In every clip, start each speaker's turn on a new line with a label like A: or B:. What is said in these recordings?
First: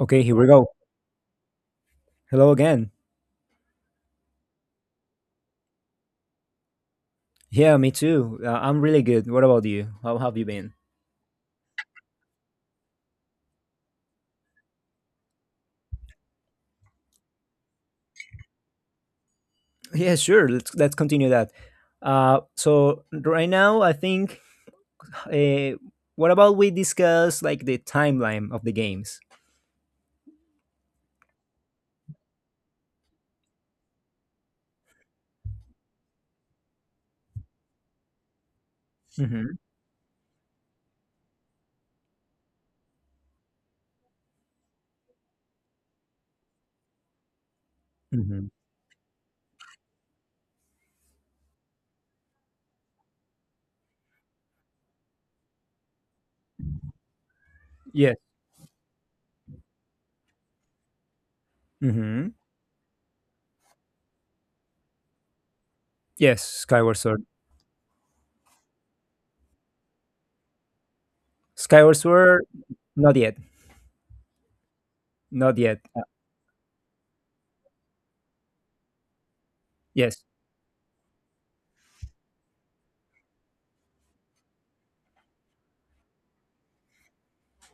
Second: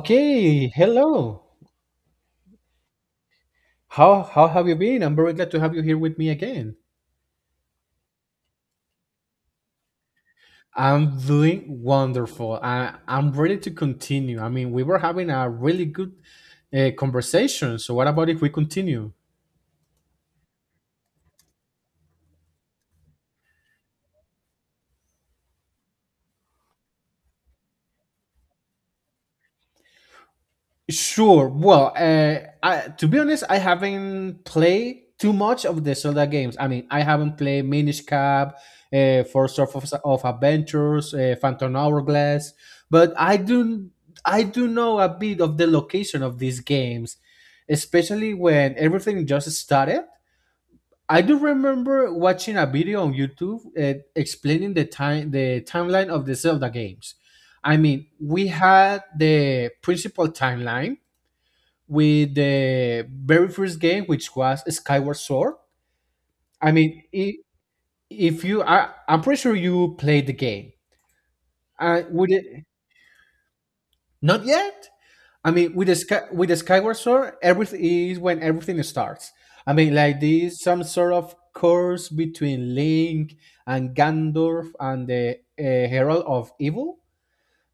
A: Okay, here we go.
B: hello.
A: Hello again.
B: How have you been? I'm very glad to have you here with me again.
A: Yeah, me too. I'm really good. What about you? How have you been?
B: I'm doing wonderful. I'm ready to continue. I mean, we were having a really good conversation. So what about if we continue?
A: Yeah, sure. Let's continue that. So right now, I think. Uh, what about we discuss like the timeline of the games?
B: Sure. Well, I, to be honest, I haven't played too much of the Zelda games. I mean, I haven't played Minish Cap,
A: Mm-hmm.
B: Force of Adventures, Phantom Hourglass, but I do know a bit of the location of these games, especially
A: Mm-hmm.
B: when everything just started. I do remember watching a video on YouTube explaining the timeline of the Zelda games. I mean,
A: Yes.
B: we had the principal timeline
A: Mm-hmm.
B: with the very first game, which was Skyward Sword.
A: Yes.
B: I
A: Skyward
B: mean,
A: Sword.
B: if you, I'm pretty sure you played the game.
A: Skyward
B: With
A: Sword.
B: it,
A: Not yet.
B: not yet. I
A: Not
B: mean,
A: yet.
B: with the Skyward Sword, everything is when everything starts. I mean, like
A: Yes.
B: this, some sort of curse between Link and Gandalf and the Herald of Evil.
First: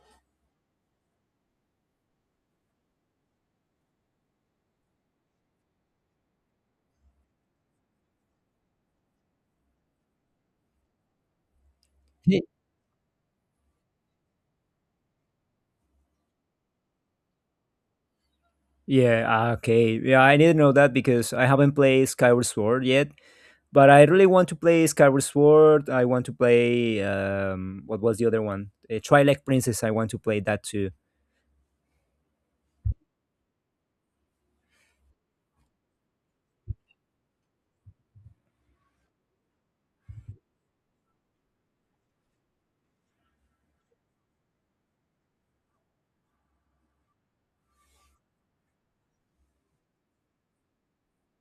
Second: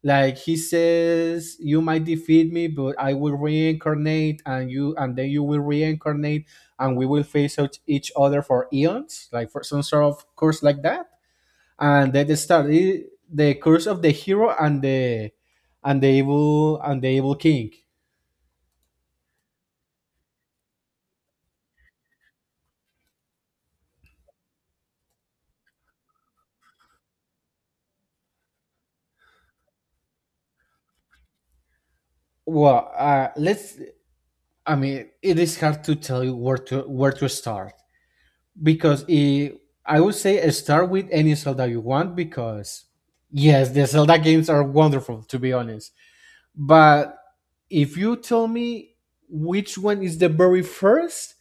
B: Like he says, you might defeat me, but I will reincarnate, and you and then you will reincarnate, and we will face out each other for eons, like for some sort of curse like that. And then they
A: Ye-
B: study the curse of the hero and the evil and the evil king.
A: Yeah. Okay. Yeah, I didn't know that because I haven't played Skyward Sword yet. But I really want to play Skyward Sword. I want to play what was the other one? Twilight Princess. I want to play that too.
B: Well let's I mean, it is hard to tell you where to start because I would say start with any Zelda you want because yes, the Zelda games are wonderful, to be honest. But if you tell me which one is the very first,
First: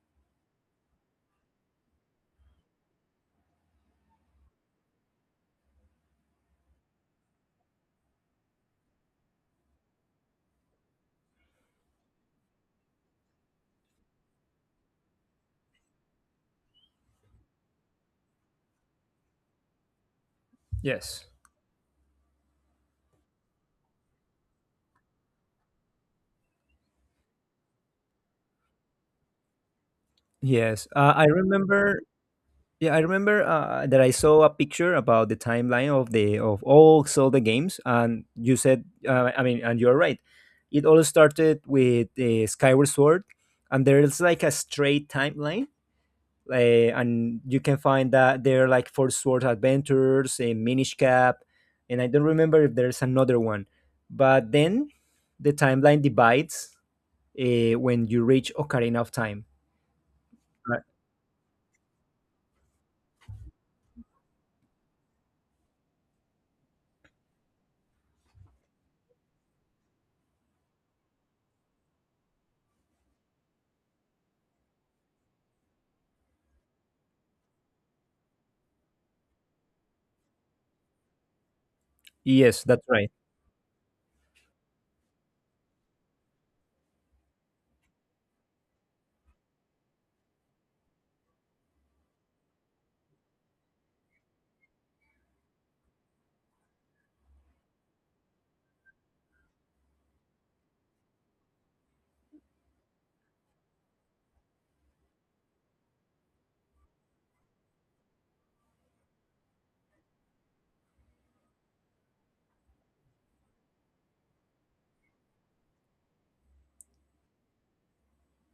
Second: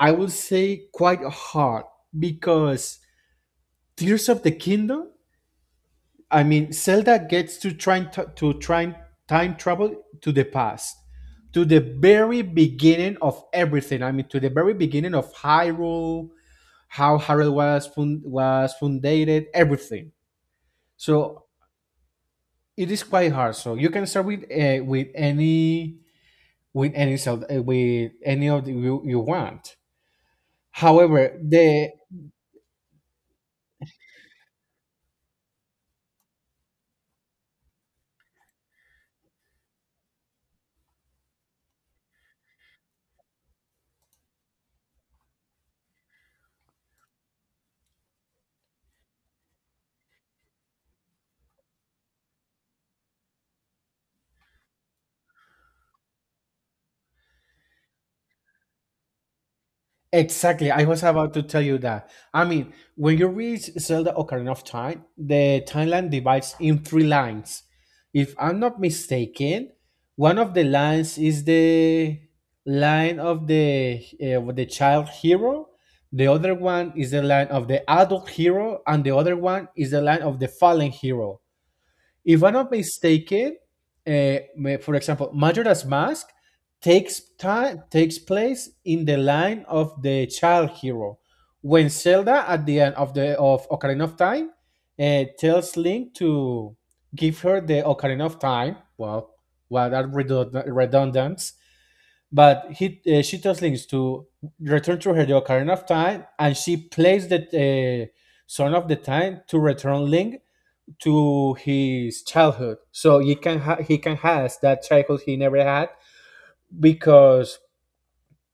B: I would say quite hard because Tears of the Kingdom. I mean, Zelda gets to to try time travel to the past, to the very beginning of everything. I mean, to the very beginning of Hyrule, how Harold was was founded, everything.
A: Yes.
B: So it is quite hard. So you can start with any cell with any of the you, you want.
A: Yes, I
B: However, the
A: remember. Yeah, I remember that I saw a picture about the timeline of the of all Zelda games, and you said, I mean, and you're right. It all started with Skyward Sword, and there's like a straight timeline and you can find that there like Four Sword Adventures, a Minish Cap, and I don't remember if there's another one. But then the timeline divides when you reach Ocarina of Time.
B: exactly.
A: Right.
B: I was about to tell you that. I mean, when you read Zelda Ocarina of Time, the timeline divides in three lines. If I'm not mistaken, one of the lines is the line of the child hero. The other one is the line of the adult hero, and the other one is the line of the fallen hero. If I'm
A: Yes,
B: not
A: that's right.
B: mistaken, uh, for example, Majora's Mask takes place in the line of the child hero when Zelda at the end of Ocarina of Time tells Link to give her the Ocarina of Time. Well, redundant, but he she tells Link to return to her the Ocarina of Time, and she plays the Son of the Time to return Link to his childhood so he can has that childhood he never had because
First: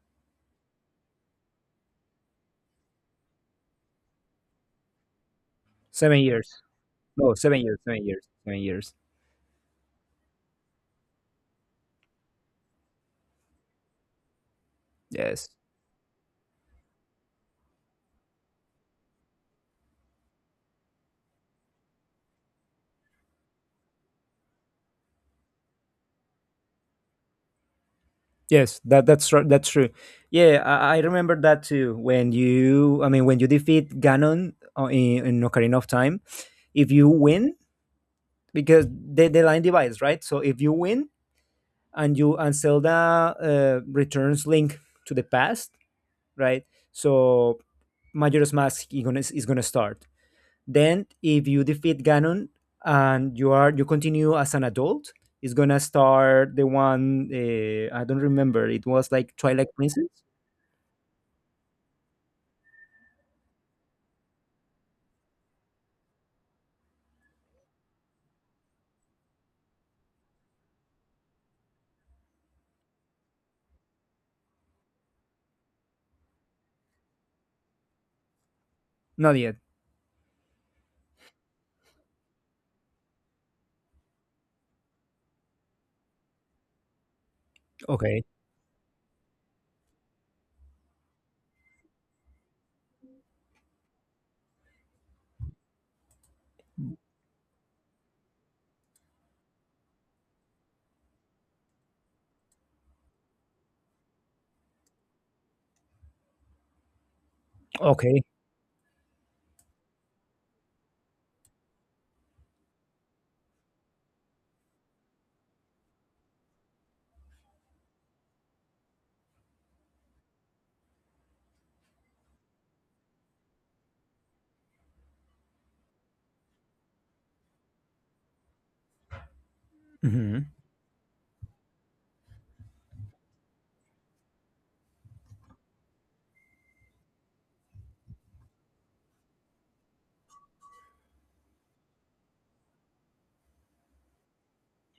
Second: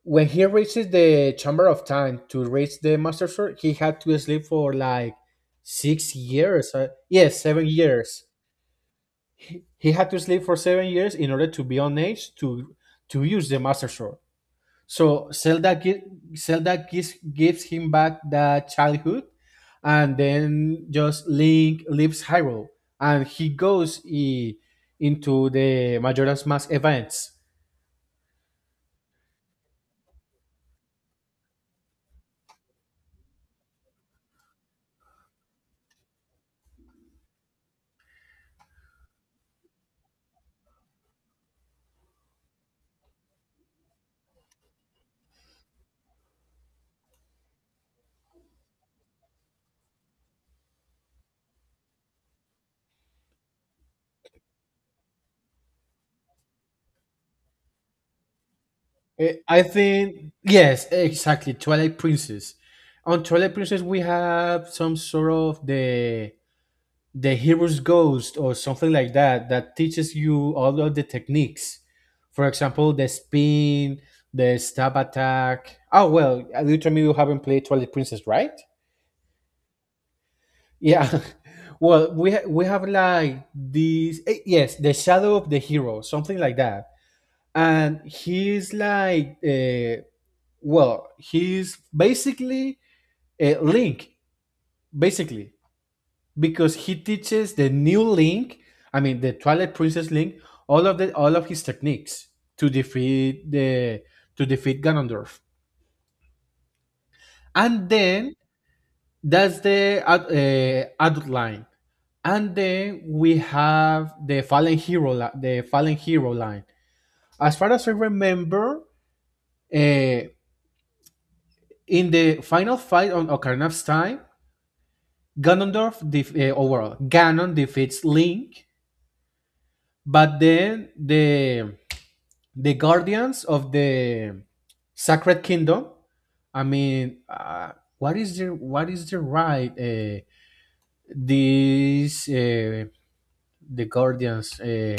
B: when he reaches the chamber of time to reach the master sword, he had to sleep for like six
A: 7 years.
B: years
A: No,
B: yes,
A: seven
B: seven
A: years. Seven
B: years
A: years. 7 years.
B: He had to sleep for 7 years in order to be on age to use the master sword. So
A: Yes.
B: Zelda gives him back the childhood, and then just Link leaves Hyrule, and into the Majora's Mask events.
A: Yes, that that's right. That's true. Yeah, I remember that too. When you, I mean, when you defeat Ganon in Ocarina of Time, if you win, because the line divides, right? So if you win and you and Zelda returns Link to the past, right? So Majora's Mask is gonna start. Then if you defeat Ganon and you continue as an adult, it's gonna start the one I don't remember, it was like
B: Eh, I
A: Twilight Princess.
B: think yes, exactly. Twilight Princess. On Twilight Princess, we have some sort of the hero's ghost or something like that that teaches you all of the techniques, for example the spin, the stab attack. Oh well, you told me you haven't played Twilight Princess, right?
A: Not yet.
B: Yeah. Well, we have like this. Eh, yes, the shadow of the hero, something like that, and
A: Okay.
B: he's like well, he's basically a link, basically, because he teaches the new Link, I mean the Twilight Princess Link, all of the all of his techniques to defeat the to defeat Ganondorf, and
A: Okay.
B: then that's adult line, and then we have the Fallen Hero line. As far as I remember, uh, in the final fight on Ocarina of Time, oh well, Ganon defeats Link,
A: Hmm.
B: but then the guardians of the sacred kingdom, i mean uh, what is the right, these uh, the guardians, uh,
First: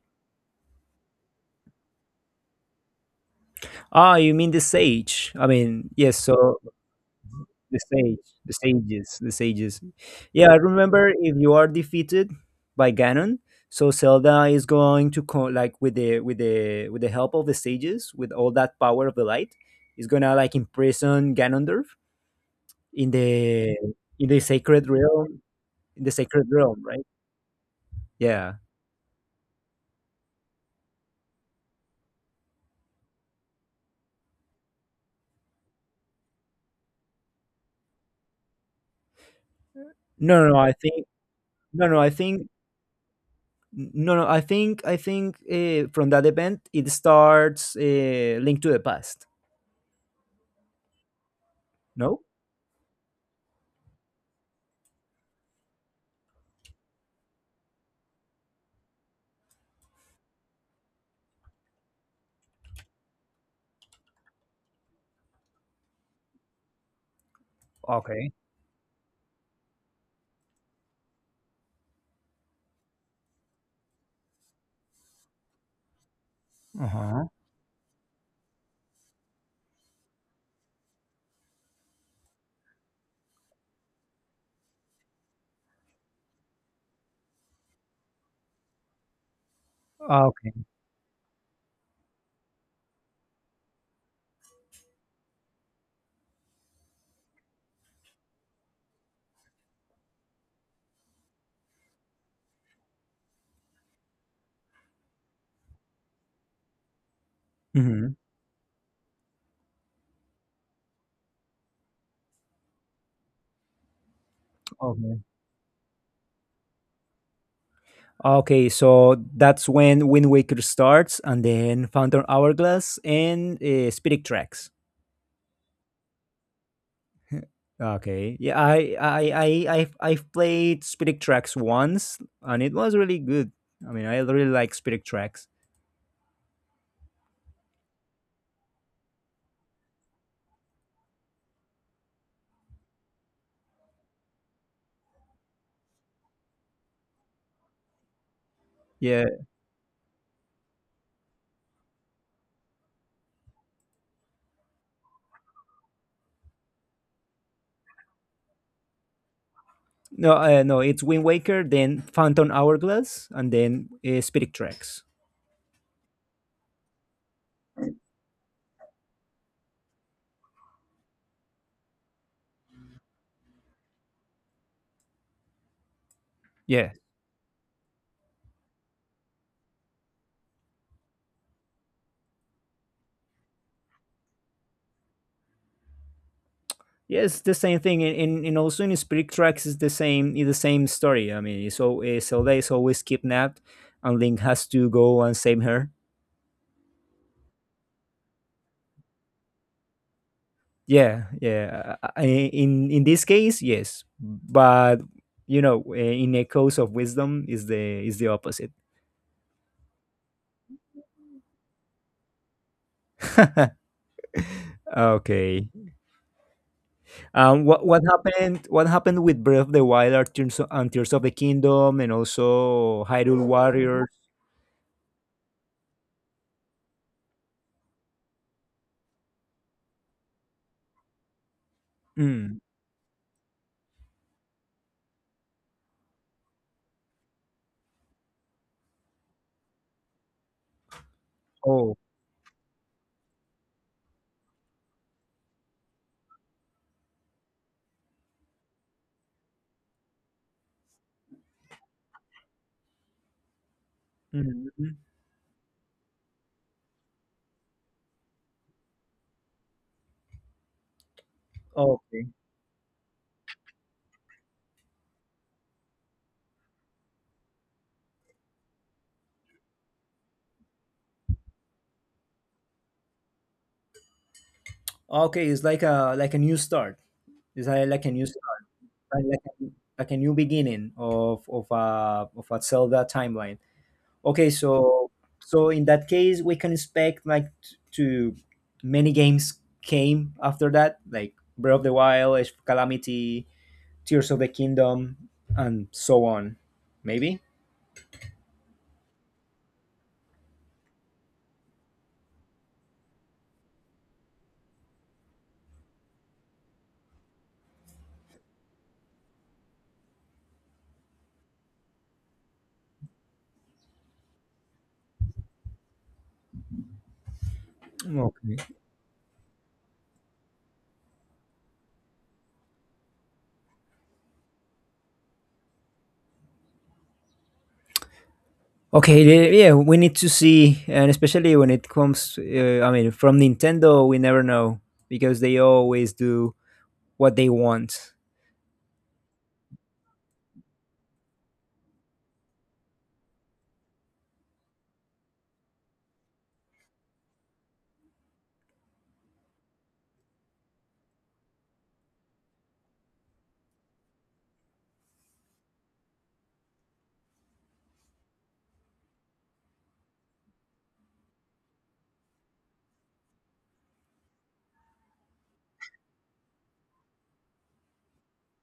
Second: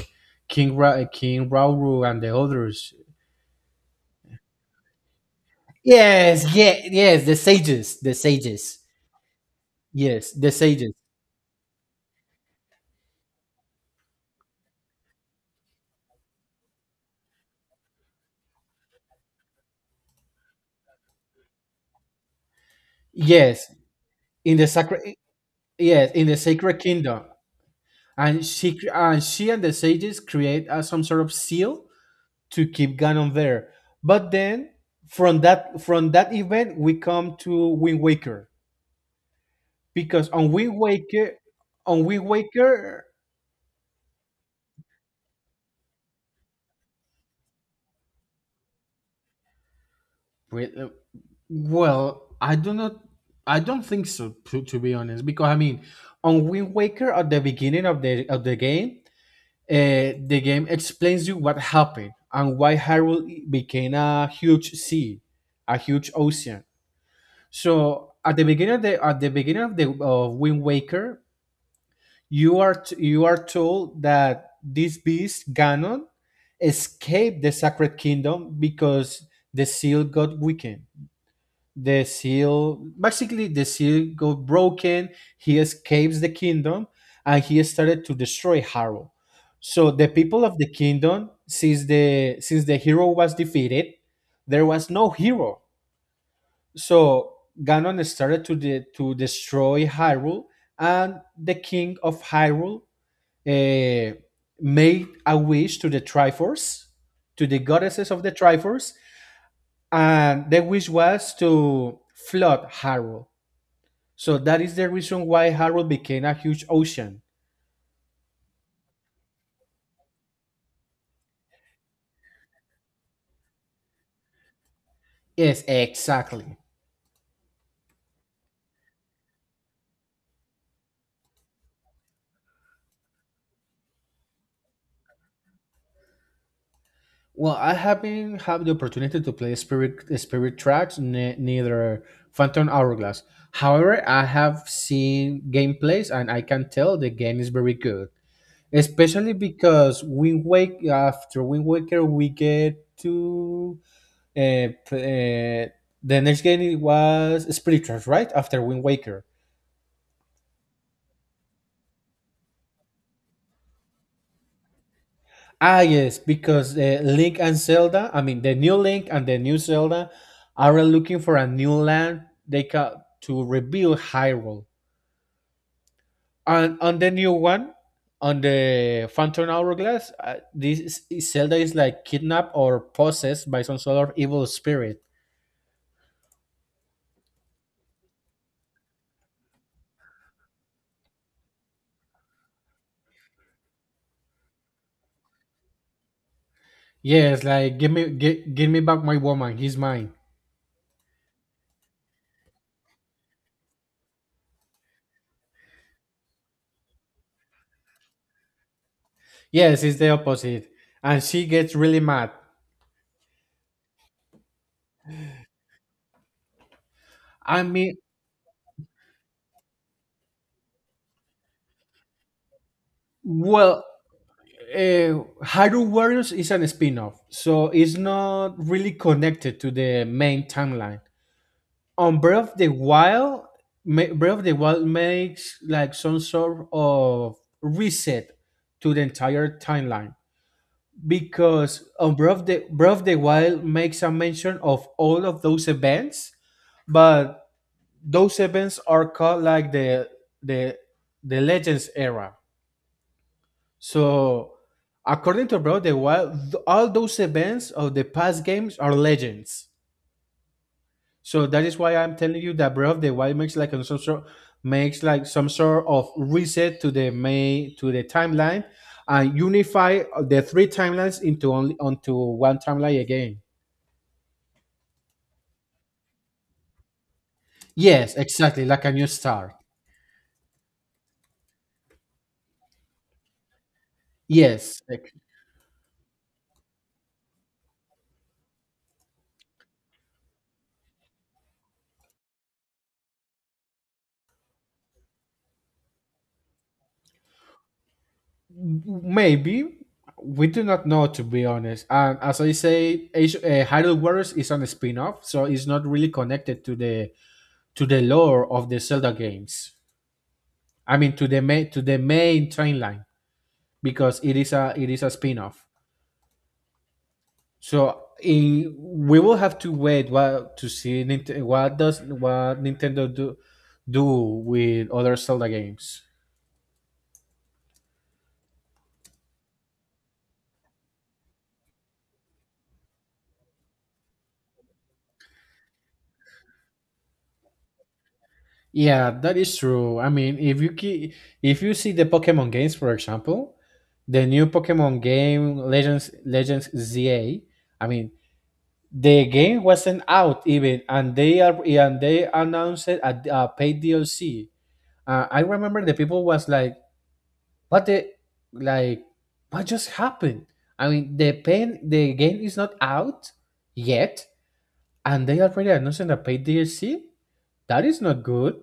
B: king Ra- uh, king Rauru and the others.
A: Ah, you mean the sage? I mean, yes.
B: Yes
A: So
B: yeah, yes, the
A: the
B: sages,
A: sages, the sages.
B: yes,
A: Yeah,
B: the
A: I
B: sages,
A: remember if you are defeated by Ganon, so Zelda is going to like with the help of the sages, with all that power of the light, is gonna like imprison Ganondorf in
B: yes,
A: the
B: in the
A: sacred
B: sacred,
A: realm, in the
B: yes, in the
A: sacred
B: sacred
A: realm, right?
B: kingdom.
A: Yeah.
B: And she and the sages create some sort of seal to keep going on there. But then from that event we come to Wind Waker because
A: No, no, no, I think, no, no,
B: On
A: I
B: Wind
A: think
B: Waker
A: no, no, I think from that event it starts linked to the past.
B: we- uh,
A: No?
B: well, I do not I don't think so, to be honest, because I mean on Wind Waker at the beginning of the game, the game explains you what happened and why Hyrule became a huge sea, a huge ocean. So
A: Okay.
B: at the beginning of the at the beginning of the of Wind Waker, you are told that this beast Ganon
A: Uh-huh.
B: escaped the Sacred Kingdom because the seal got weakened. The seal, basically the seal got broken. He escapes the kingdom and he started to destroy Harrow. So the people
A: Okay.
B: of the kingdom, since the hero was defeated, there was no hero. So Ganon started to de- to destroy Hyrule, and the king of Hyrule uh, made a wish to the Triforce, to the goddesses
A: Mhm.
B: of the Triforce, and the wish was to flood Hyrule. So that is the
A: Okay.
B: reason why Hyrule became a huge ocean.
A: Okay, so that's when Wind Waker starts, and then Phantom Hourglass and Spirit Tracks.
B: Yes, exactly.
A: Okay. Yeah, I've played Spirit Tracks once, and it was really good. I mean, I really like Spirit Tracks.
B: Well, I haven't had the opportunity to play Spirit Tracks, neither Phantom Hourglass. However, I have seen gameplays, and I can tell the game is very good,
A: Yeah.
B: especially because Wind wake after Wind Waker, we get to uh, p- uh, the next game, it was Spirit Tracks, right? After Wind Waker.
A: No, no, it's Wind Waker, then Phantom Hourglass, and then Spirit Tracks.
B: Ah, yes, because Link and Zelda, I mean the new Link and the new Zelda, are looking for a new land to rebuild Hyrule. And
A: Yeah.
B: on the new one, on the Phantom Hourglass, Zelda is like kidnapped or possessed by some sort of evil spirit.
A: Yes, the same thing, and also in Spirit Tracks is the same story. I mean, so Zelda is always kidnapped, and Link has to go and save her.
B: Yes, like give me give me back my woman, he's mine.
A: Yeah, yeah. In this case, yes, but you know, in Echoes of Wisdom is the opposite.
B: Yes, it's the opposite. And she gets really mad.
A: Okay.
B: I
A: What
B: mean,
A: what happened? What happened with Breath of the Wild, and Tears of the Kingdom, and also Hyrule
B: well,
A: Warriors?
B: Hyrule Warriors is an spin-off, so it's not really connected to the main timeline. On Breath
A: Mm.
B: of the Wild, Breath of the Wild makes like some sort of reset to the entire timeline because
A: Oh.
B: on Breath of the Wild makes a mention of all of those events, but those events are called like the the legends era. So
A: Mhm.
B: according to Bro the Wild, all those events of the past games are legends. So that is why I'm
A: Okay.
B: telling you that Breath of the Wild makes like some sort of reset to the main to the timeline and unify the three timelines into only onto one timeline again.
A: Okay, it's like a new start. It's like a
B: Yes,
A: new start,
B: exactly, like a new
A: like,
B: start.
A: like like a new beginning of of a Zelda timeline. Okay,
B: Yes,
A: so in that case, we can expect like to many games came after that, like Breath of the Wild, Age of Calamity, Tears of the Kingdom, and so on. Maybe.
B: maybe we do not know, to be honest. And as I say, Hyrule Warriors is on a spin-off, so it's not really connected to the lore of the Zelda games. I mean, to the main train line because it is a spin-off. So
A: Okay.
B: in, we will have to wait what to see what Nintendo do with other Zelda games.
A: Okay, yeah, we need to see, and especially when it comes, I mean, from Nintendo, we never know because they always do what they want.
B: Yeah, that is true. I mean, if you see the Pokemon games, for example, the new Pokemon game Legends ZA, I mean, the game wasn't out even, and they are and they announced it at paid DLC. I remember the people was like, "What the like? What just happened?" I mean, the game is not out yet, and they already announced a paid DLC. That is not good.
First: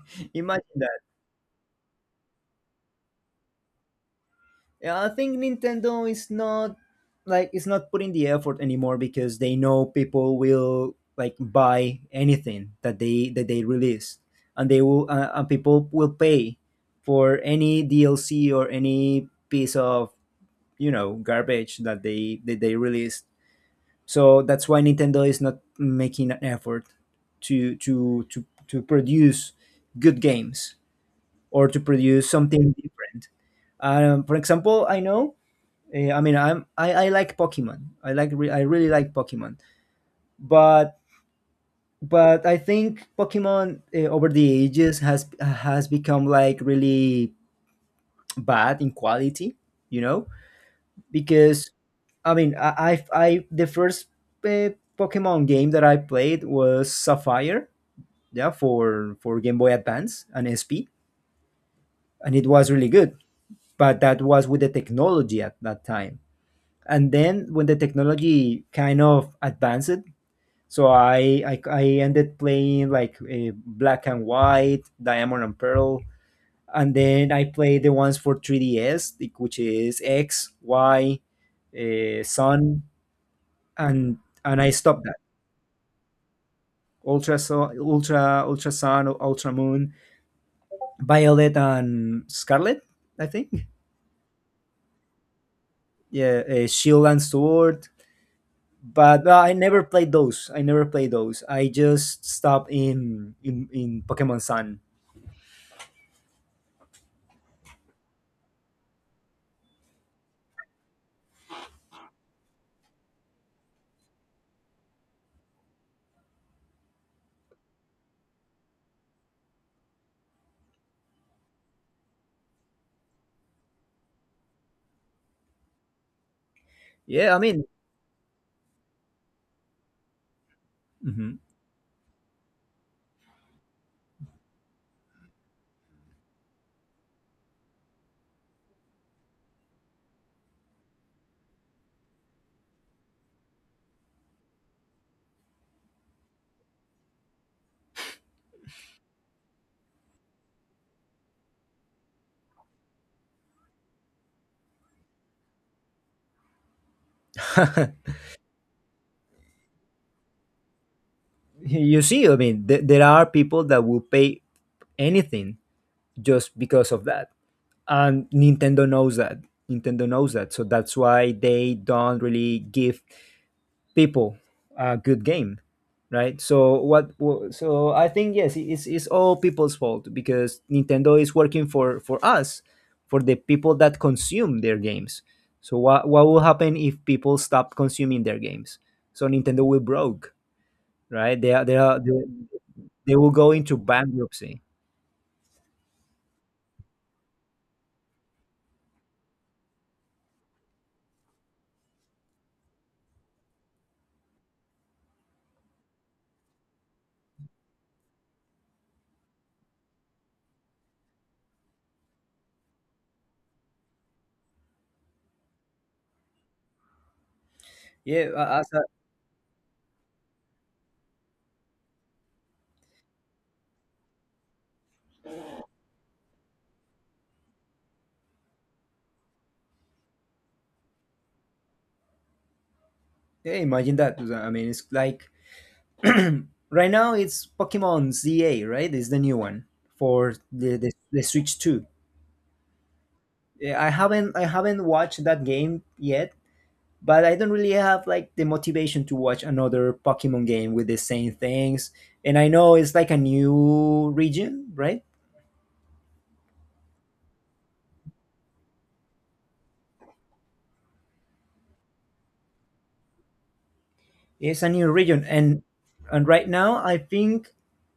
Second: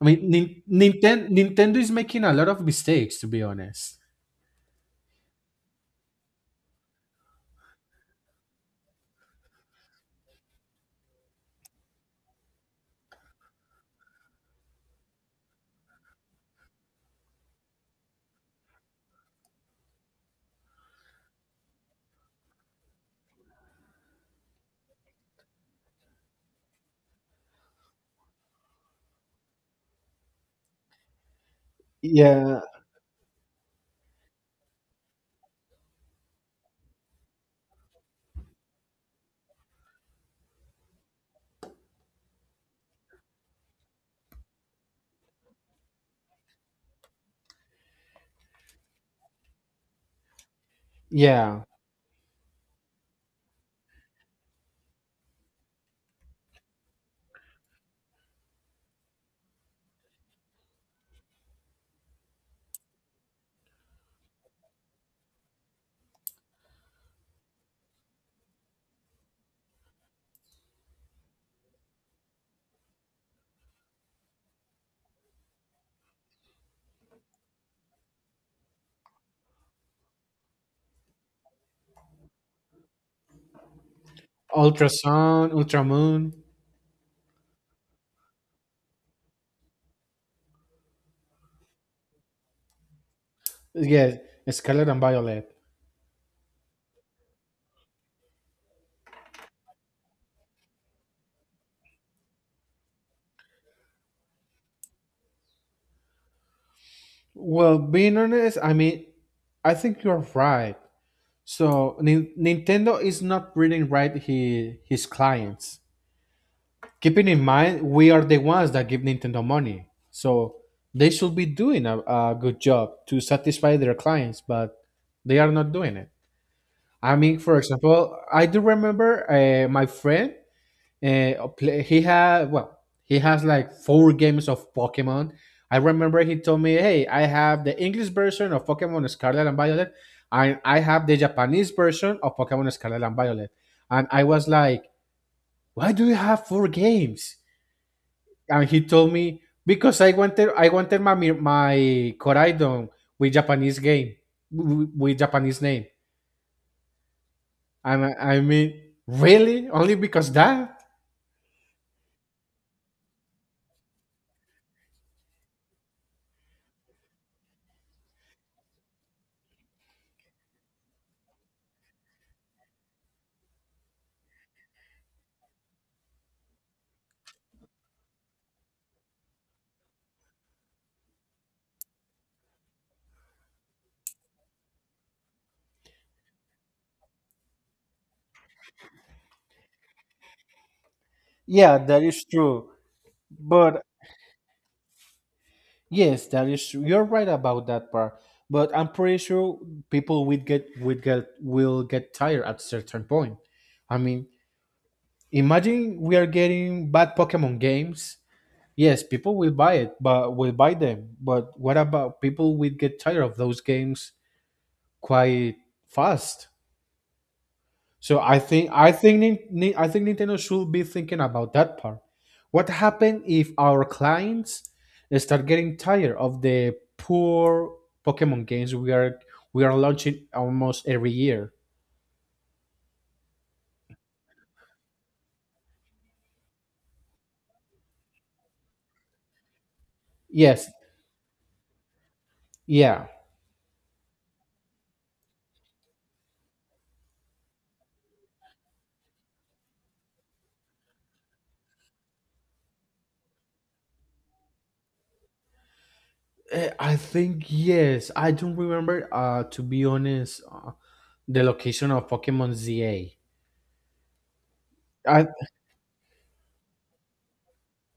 B: I mean,
A: Imagine that.
B: Nintendo is making a lot of mistakes, to be honest.
A: Yeah, I think Nintendo is not like it's not putting the effort anymore because they know people will like buy anything that they release, and they will and people will pay for any DLC or any piece of garbage that they released. So that's why Nintendo is not making an effort to produce good games, or to produce
B: Yeah,
A: something different. For example, I know, I mean, I like Pokemon. I really like Pokemon, but but I think Pokemon over the ages has become like really bad in quality, you know,
B: yeah.
A: because I mean, I the first Pokemon game that I played was Sapphire, yeah, for Game Boy Advance and SP, and it was really good. But that was with the technology at that time. And then when the technology kind of advanced, so I ended playing like black and white, diamond and pearl, and then I played the ones for 3DS, like, which is X, Y, Sun, and I
B: Ultra
A: stopped that.
B: Sun, ultra
A: Ultra sun, ultra moon, violet and scarlet, I think.
B: yes, Scarlet and Violet.
A: Yeah, shield and sword, but I never played those. I never played those. I just stopped in in Pokemon Sun.
B: Well, being honest, I mean, I think you're right. So Nintendo is not reading right his clients. Keeping in mind, we are the ones that give Nintendo money, so they should be doing a good job to satisfy their clients, but they are not doing it. I
A: Yeah, I
B: mean, for
A: mean,
B: example, I do remember my friend.
A: mhm.
B: He had, well, he has like four games of Pokemon. I remember he told me, "Hey, I have the English version of Pokemon Scarlet and Violet, and I have the Japanese version of Pokemon Scarlet and Violet." And I was like, "Why do you have four games?" And he told me, "Because I wanted my Koraidon with Japanese game, with Japanese name." And I I mean, really? Only because that?
A: You see, I mean, there are people that will pay anything just because of that, and Nintendo knows that. Nintendo knows that, so that's why they don't really give people a good game, right? So what, I think, yes, it's all people's fault because Nintendo is working for us, for the people that consume their games. So what will happen if people stop consuming their games? So Nintendo will broke, right?
B: Yeah, that is true.
A: They will go into
B: But
A: bankruptcy.
B: yes, that is true. You're right about that part. But I'm pretty sure people would get will get tired at a certain point. I mean, Imagine we are getting bad Pokemon games. Yes, people will buy it, but will buy them. But what about people will get tired of those games quite fast? So
A: Yeah,
B: I think I think Nin- Nin- I think Nintendo should be thinking about that part. What happen if our clients start getting tired of the poor Pokemon games we are launching almost every year?
A: yeah, imagine that. I mean, it's like right now it's Pokemon ZA, right? It's the new one for
B: Yes,
A: the Switch 2.
B: yeah.
A: Yeah, I haven't watched that game yet, but I don't really have like the motivation to watch another Pokemon game with the same things. And I know it's like a new region, right?
B: Eh, I think yes. I don't remember, to be honest, the location of Pokemon ZA.
A: It's a new region,
B: I
A: and right now I think,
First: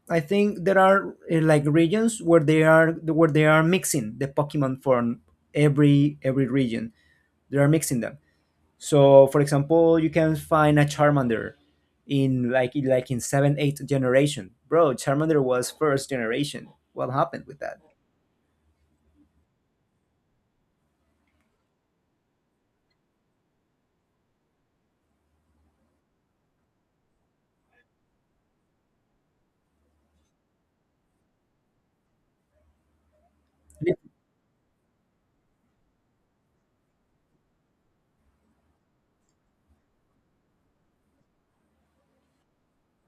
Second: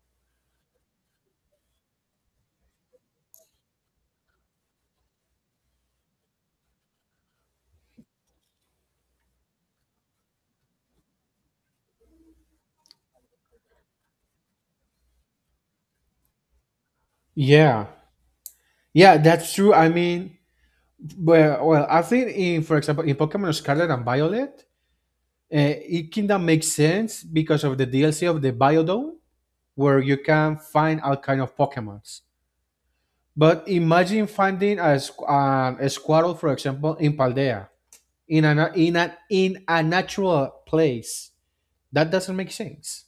A: there are like regions where they are mixing the Pokemon from every region. They are mixing them. So, for example, you can find a Charmander in like like in seven, eight generation. Bro, Charmander was first generation. What happened with that?
B: yeah. Yeah, that's true. I mean, I think in for example in Pokemon Scarlet and Violet, it kinda makes sense because of the DLC of the Biodome, where you can find all kind of Pokemons. But imagine finding a Squirtle, for example, in Paldea, in a na- in a natural place. That doesn't make sense.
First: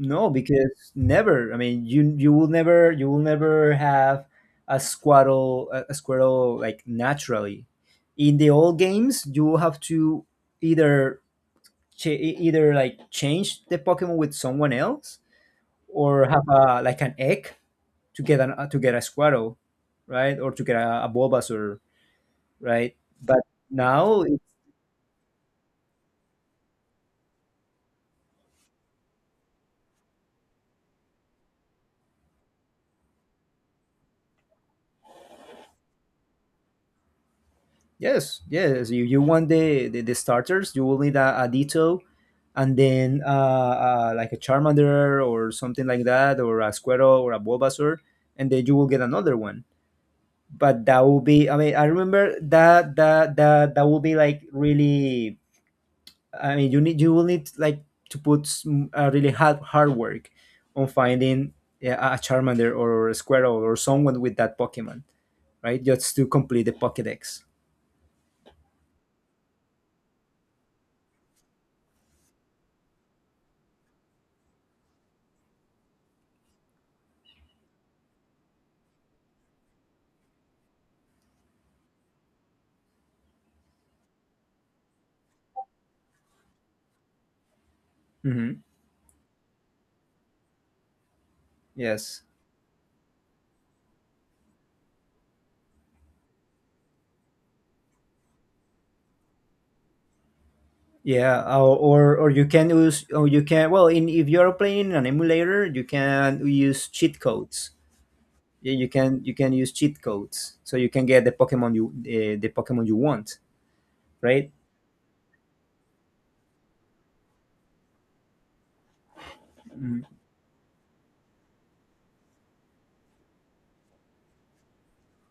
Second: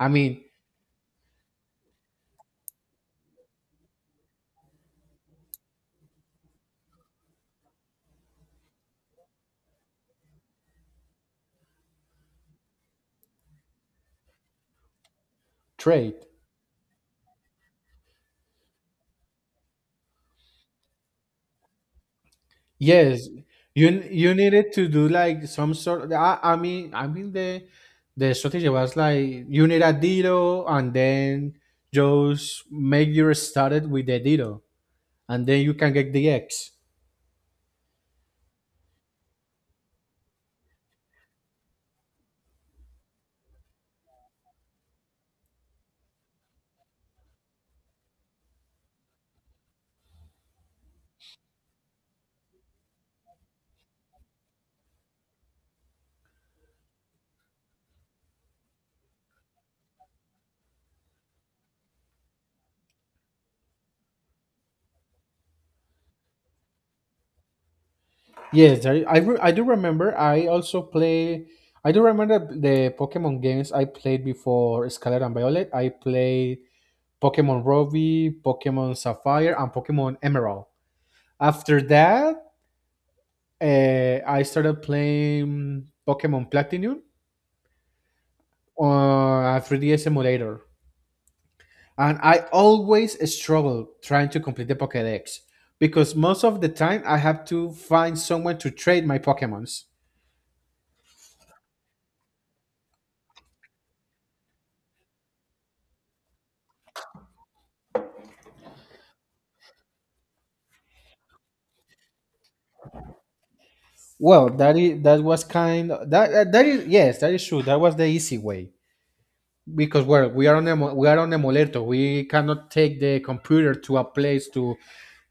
B: I mean,
A: because never. I mean, you will never have a Squirtle, a squirrel like naturally. In the old games, you will have to either either like change the Pokemon with someone else
B: trade.
A: or have a like an egg to get an to get a Squirtle, right, or to get a Bulbasaur, right?
B: Yes,
A: But
B: you
A: now,
B: you needed to do like some sort. I mean the strategy was like you need a Ditto and then just make your started with the Ditto, and then you can get the X.
A: yes, yes, you want the starters, you will need a Ditto, and then like a Charmander or something like that, or a Squirtle or a Bulbasaur, and then you will get another one. But that will be, I mean, I remember that will be like really, I mean, you will need like to put some, really hard work on finding, yeah, a Charmander or a Squirtle or someone with that Pokemon, right? Just to complete the Pokedex.
B: Yes, I do remember. I also play. I do remember the Pokemon games I played before Scarlet and Violet. I played Pokemon Ruby, Pokemon Sapphire, and Pokemon Emerald. After that, I started playing Pokemon Platinum
A: Hmm.
B: on a 3DS emulator, and
A: Yes.
B: I always struggle trying to complete the Pokédex because most of the time I have to find someone to trade my Pokemons.
A: Yeah. Or you can use, or you can well, in if you are playing in an emulator, you can use cheat codes. Yeah, you can use cheat codes so you can get the Pokemon you want,
B: Well,
A: right?
B: that is that was kind of, that, that that is yes, that is true. That was the easy way because we are on emulator. We cannot take the computer to a place to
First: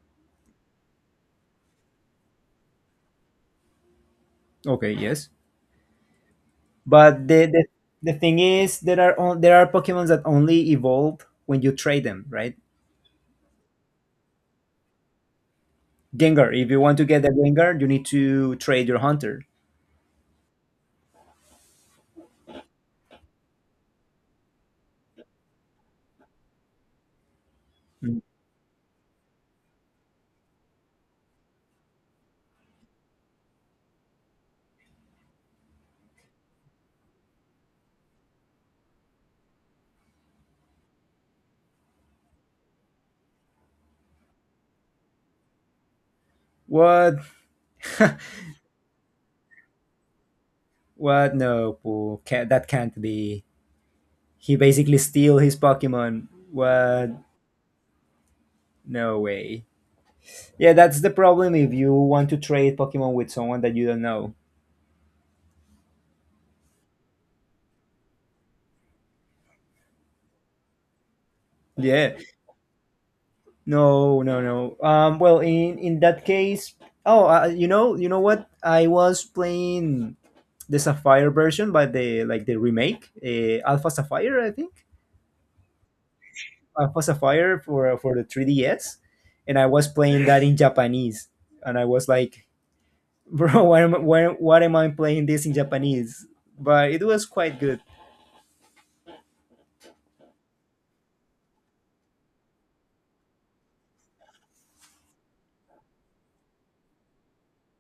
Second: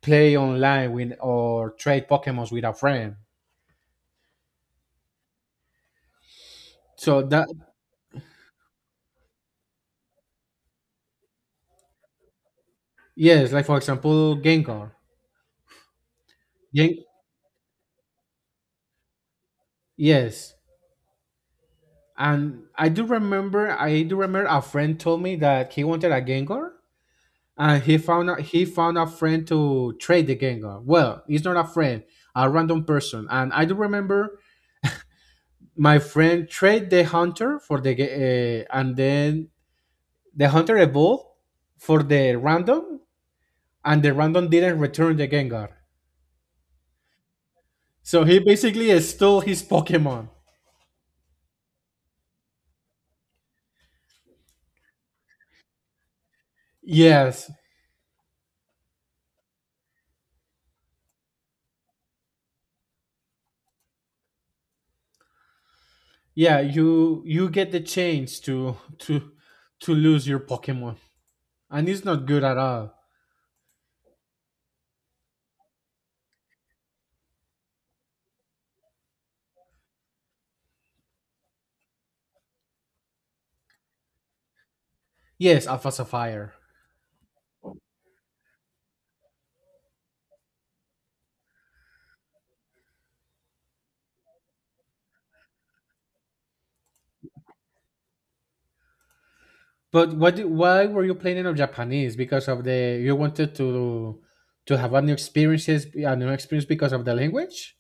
B: play online with or trade Pokemons with a friend.
A: Okay. Yes.
B: So
A: But
B: that
A: the thing is, there are Pokemons that only evolve when you trade them, right?
B: yes, like for example, Gengar.
A: Gengar. If you want to
B: Gen,
A: get the Gengar, you need to trade your hunter.
B: yes, and I do remember a friend told me that he wanted a Gengar, and
A: Mm.
B: he found a friend to trade the Gengar. Well, he's not a friend, a random person, and I do remember my friend trade the hunter for and then the hunter evolved for the random, and the random didn't return the Gengar,
A: What?
B: so he basically stole his Pokemon.
A: What? No, Pooh. Can't, that can't be. He basically steal his Pokemon. What?
B: Yes.
A: No way. Yeah, that's the problem if you want to trade Pokemon with someone that you don't know.
B: Yeah, you get the chance to lose your Pokemon, and it's
A: Yeah.
B: not good at all.
A: No, no, no. Well, in that case, oh, you know what? I was playing the Sapphire version, but the like the remake, Alpha Sapphire, I think,
B: Yes, Alpha Sapphire.
A: Alpha Sapphire for the 3DS, and I was playing that in Japanese, and I was like, bro, why am I, why am I playing this in Japanese? But it was quite good.
B: But why were you planning on Japanese? Because of the you wanted to have a new experience because of the language.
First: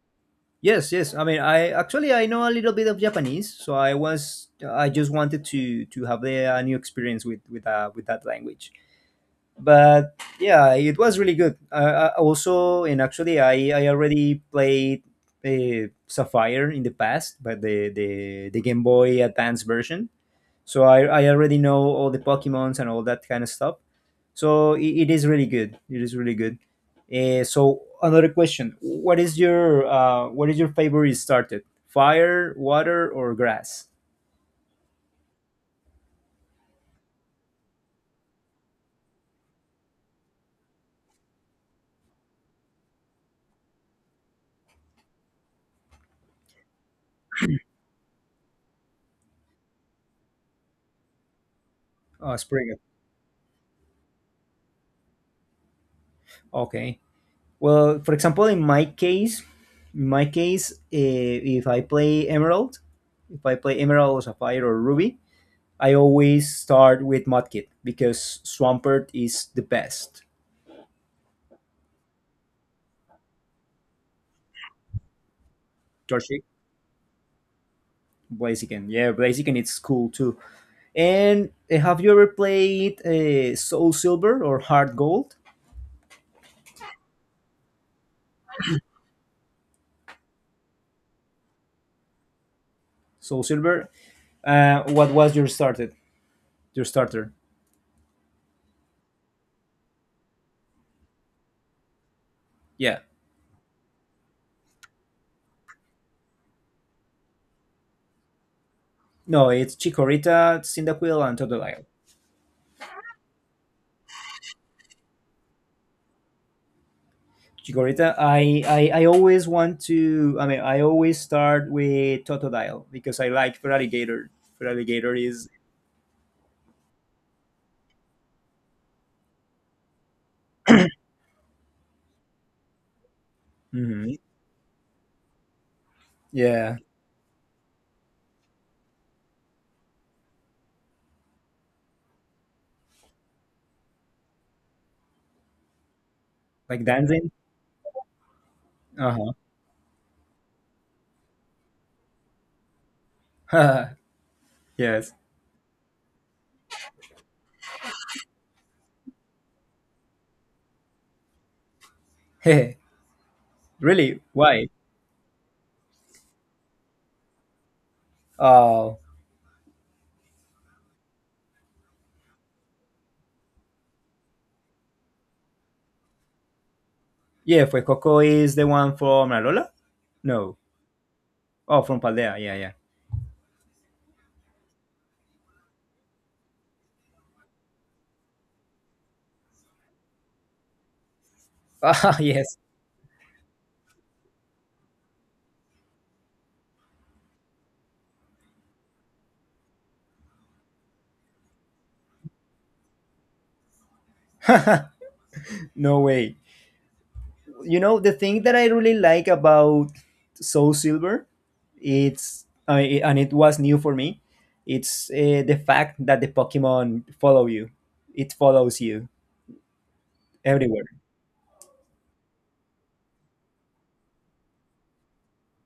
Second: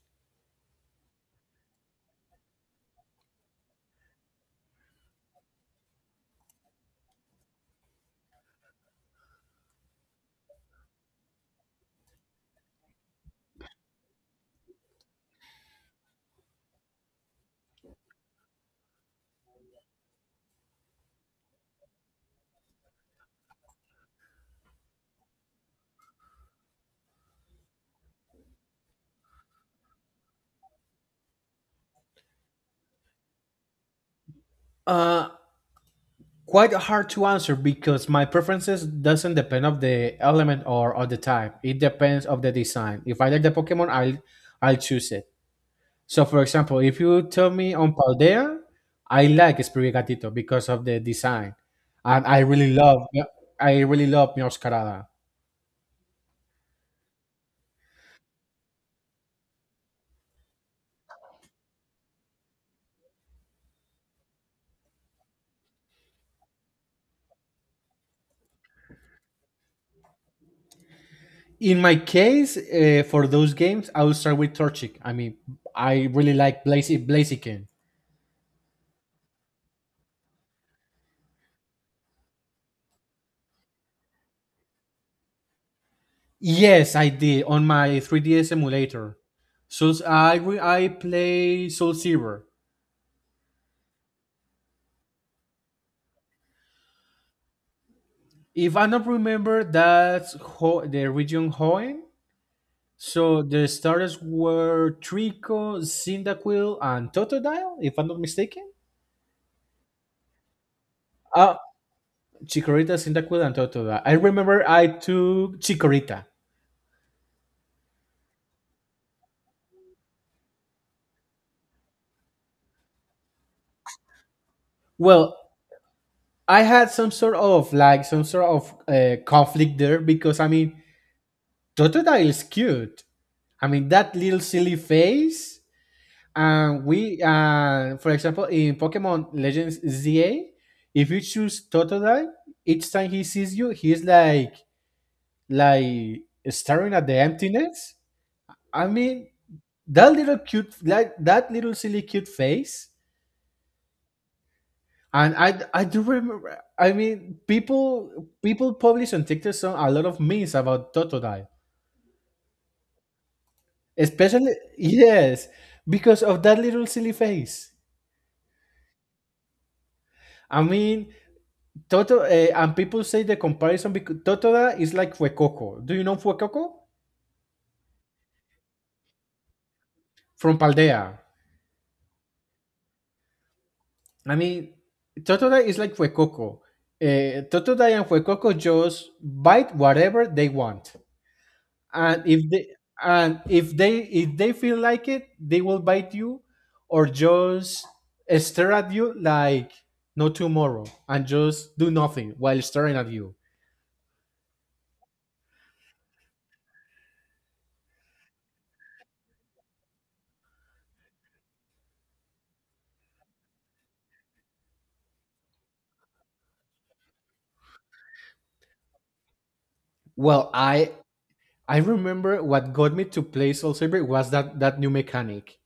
A: Yes, yes. I mean, I actually I know a little bit of Japanese, so I just wanted to have a new experience with that language. But yeah, it was really good. Also, and actually, I already played Sapphire in the past, but the Game Boy Advance version, so I already know all the Pokemons and all that kind of stuff. So it is really good. It is really good. So another question: what is your favorite started? Fire, water, or grass?
B: Uh, quite hard to answer because my preferences doesn't depend of the element or of the type. It depends of the design. If I like the Pokemon, I'll choose it. So, for example, if you tell me on Paldea, I like Sprigatito because of the design, and
A: Spring.
B: I really love Meowscarada.
A: Okay. Well, for example, in my case, if I play Emerald, if I play Emerald or Sapphire or Ruby, I always start with Mudkip because Swampert is the best.
B: In my case, for those games, I will start with Torchic. I mean, I really
A: Torchic.
B: like Blaziken.
A: Blaziken. Yeah, Blaziken. It's cool too. And have you ever played Soul Silver or Heart Gold?
B: Yes, I did on my 3DS emulator. So I play Soul Silver.
A: Soul Silver. What was your started? Your starter?
B: If I don't remember, that's the region Hoenn.
A: Yeah.
B: So the starters were Trico, Cyndaquil, and Totodile, if I'm not mistaken.
A: No, it's Chikorita, Cyndaquil, and
B: Uh,
A: Totodile.
B: Chikorita, Cyndaquil, and Totodile. I remember I took Chikorita.
A: Chikorita. I always want to. I mean, I always start with Totodile because I like Feraligatr. Feraligatr
B: Well,
A: is.
B: I had some sort of conflict there because I mean Totodile is cute. I mean, that
A: Mhm.
B: little silly face.
A: Yeah.
B: And we, for example, in Pokemon Legends ZA, if you choose Totodile, each time he sees you, he's like
A: Like
B: staring at the
A: dancing.
B: emptiness. I mean,
A: Uh
B: that little cute, like that little silly cute face.
A: huh. Yes.
B: And I do remember. I mean, people publish on TikTok some a lot of memes about Totodile.
A: Really?
B: Especially,
A: Why?
B: yes, because of that little silly face.
A: Oh.
B: I mean, and people say the comparison because Totoda is like Fuecoco. Do you know Fuecoco?
A: Yeah, Coco is the one from Malola? No.
B: From Paldea.
A: Oh, from Paldea. Yeah, yeah.
B: I mean, Totoda is like Fuecoco. Totoda and Fuecoco just bite whatever they want.
A: Ah,
B: And if
A: yes.
B: they, if they feel like it, they will bite you or just stare at you like no tomorrow and just do nothing while staring at you.
A: No way. You know, the thing that I really like about Soul Silver, it's, I and it was new for me, it's the fact that the Pokemon follow you. It follows you
B: Well,
A: everywhere.
B: I remember what got me to play Soul Saber was that new mechanic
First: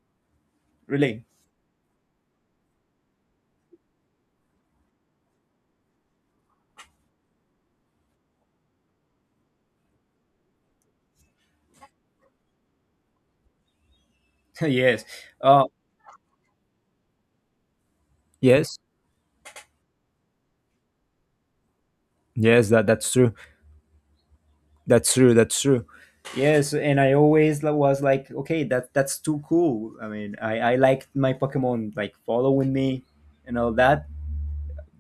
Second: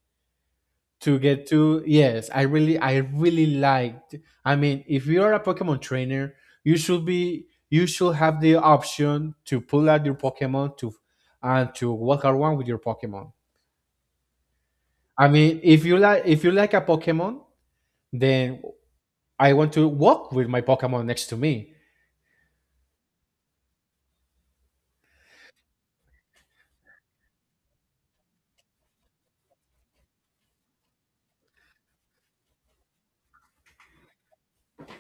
B: to
A: Really?
B: get to yes, I really liked. I mean, if you are a Pokemon trainer, you should have the option to pull out your Pokemon to and to walk around with your Pokemon.
A: Yes.
B: I mean,
A: Uh,
B: if you like a Pokemon, then
A: Yes,
B: I want to walk with my Pokemon next to me.
A: yes, that that's true. That's true. That's true. Yes, and I always was like, okay, that's too cool. I mean, I liked my Pokemon like following me and all that.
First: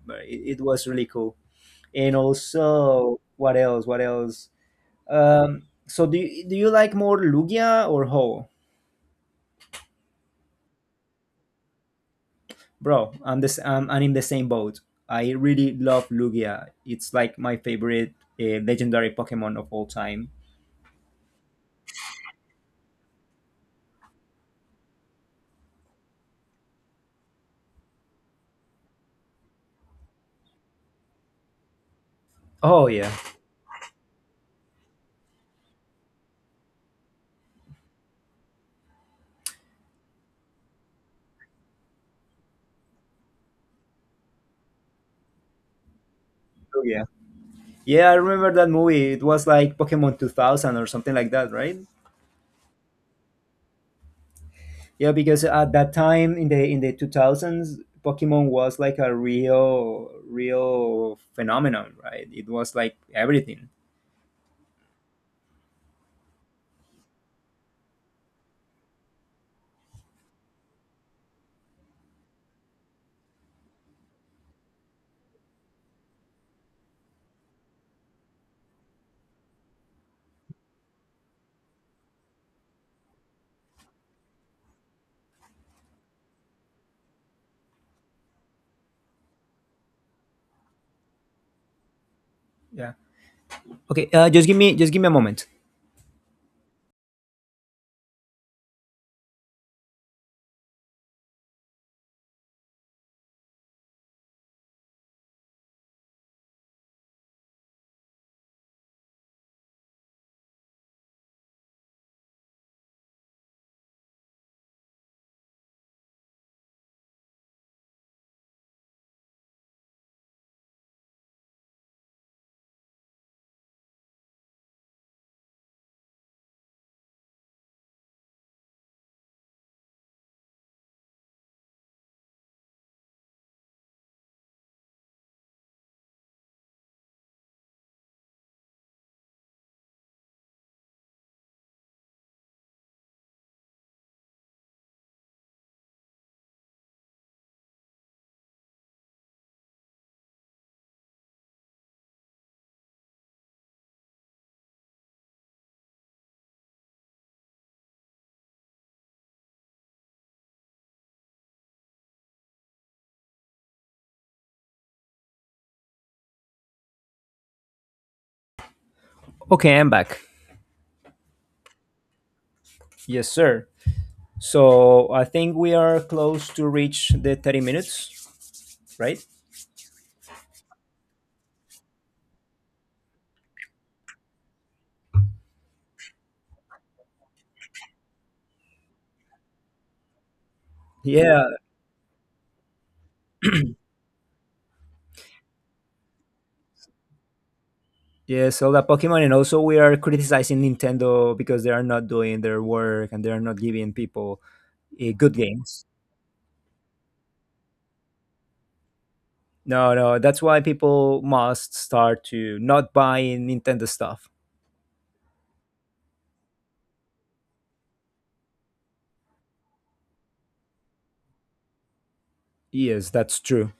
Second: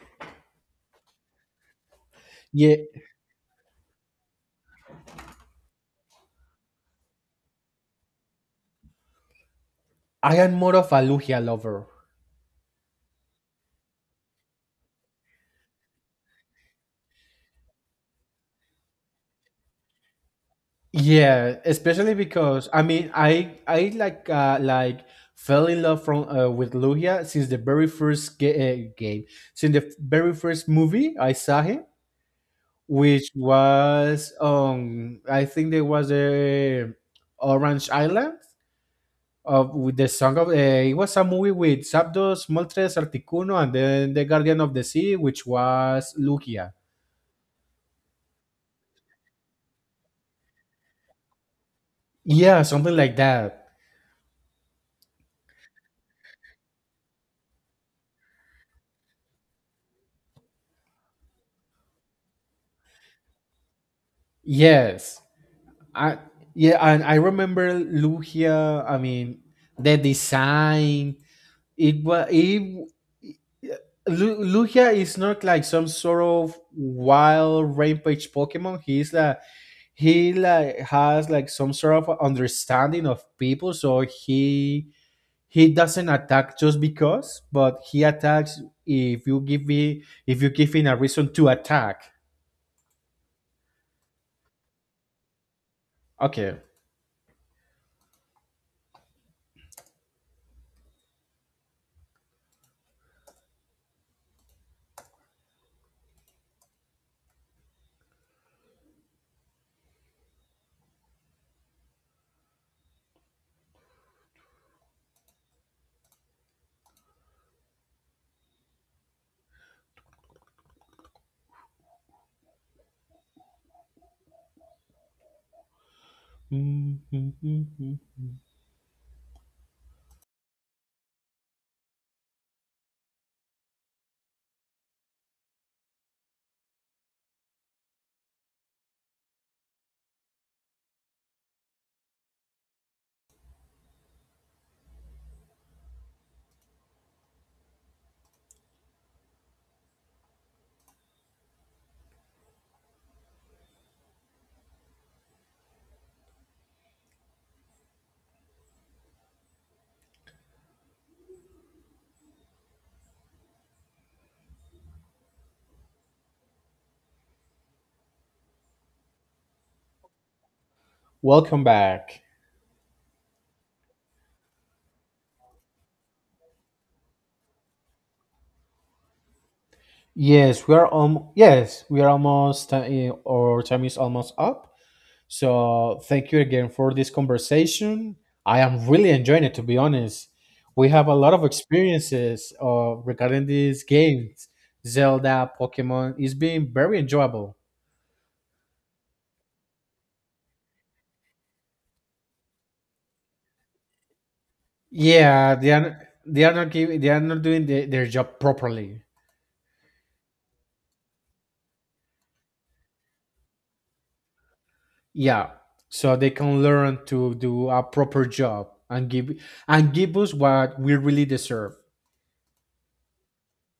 A: But it was really cool. And
B: Yeah,
A: also, what else? What else? So do you, like more Lugia or Ho?
B: I am more of a Lugia lover.
A: Bro, I'm in the same boat. I really love Lugia. It's like my favorite legendary Pokemon of all time.
B: Yeah, especially because I like fell in love from with Lugia since the very first game, since the very first movie I saw him,
A: Oh yeah,
B: which was I think there was a Orange Island of with the song of it was a movie with Zapdos, Moltres, Articuno, and then the Guardian of the Sea, which was Lugia.
A: Lugia. Yeah, I remember that movie. It was like Pokemon 2000 or something like that, right?
B: Yeah, something like that.
A: Yeah, because at that time in the 2000s, Pokemon was like a real phenomenon, right? It was like everything.
B: Yes. I yeah, and I remember Lugia. I mean, the design. It was it. Lugia is not like some sort of wild rampage Pokemon. He's like he like has like some sort of understanding of people, so he doesn't attack just because, but he attacks if you give me if you give him a reason to attack.
A: Yeah. Okay, just give me a moment.
B: Okay.
A: Okay, I'm back.
B: Welcome back.
A: Yes, sir. So, I think we are close to reach the 30 minutes, right?
B: Yes, we are almost our time is almost up. So thank you again for this conversation. I am really enjoying it, to be honest. We have a lot
A: Yeah,
B: of experiences regarding these games, Zelda, Pokemon. It's been very enjoyable.
A: yeah, so that Pokemon, and also we are criticizing Nintendo because they are not doing their work and they are not giving people good
B: Yeah,
A: games.
B: they are not giving they are not doing their job properly.
A: No, no, that's why people must start to not buy Nintendo stuff.
B: Yeah, so they can learn to do a proper job and give us what we really deserve.
A: Yes, that's true.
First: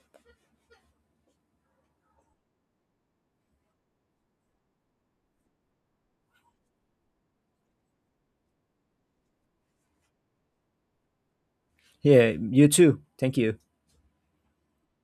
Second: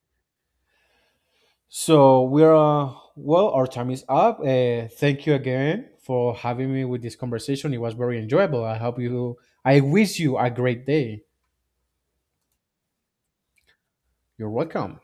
B: So we're our time is up. Thank you again for having me with this conversation. It was very enjoyable. I hope you. I wish you a great day.
A: Yeah, you too. Thank you.
B: You're welcome.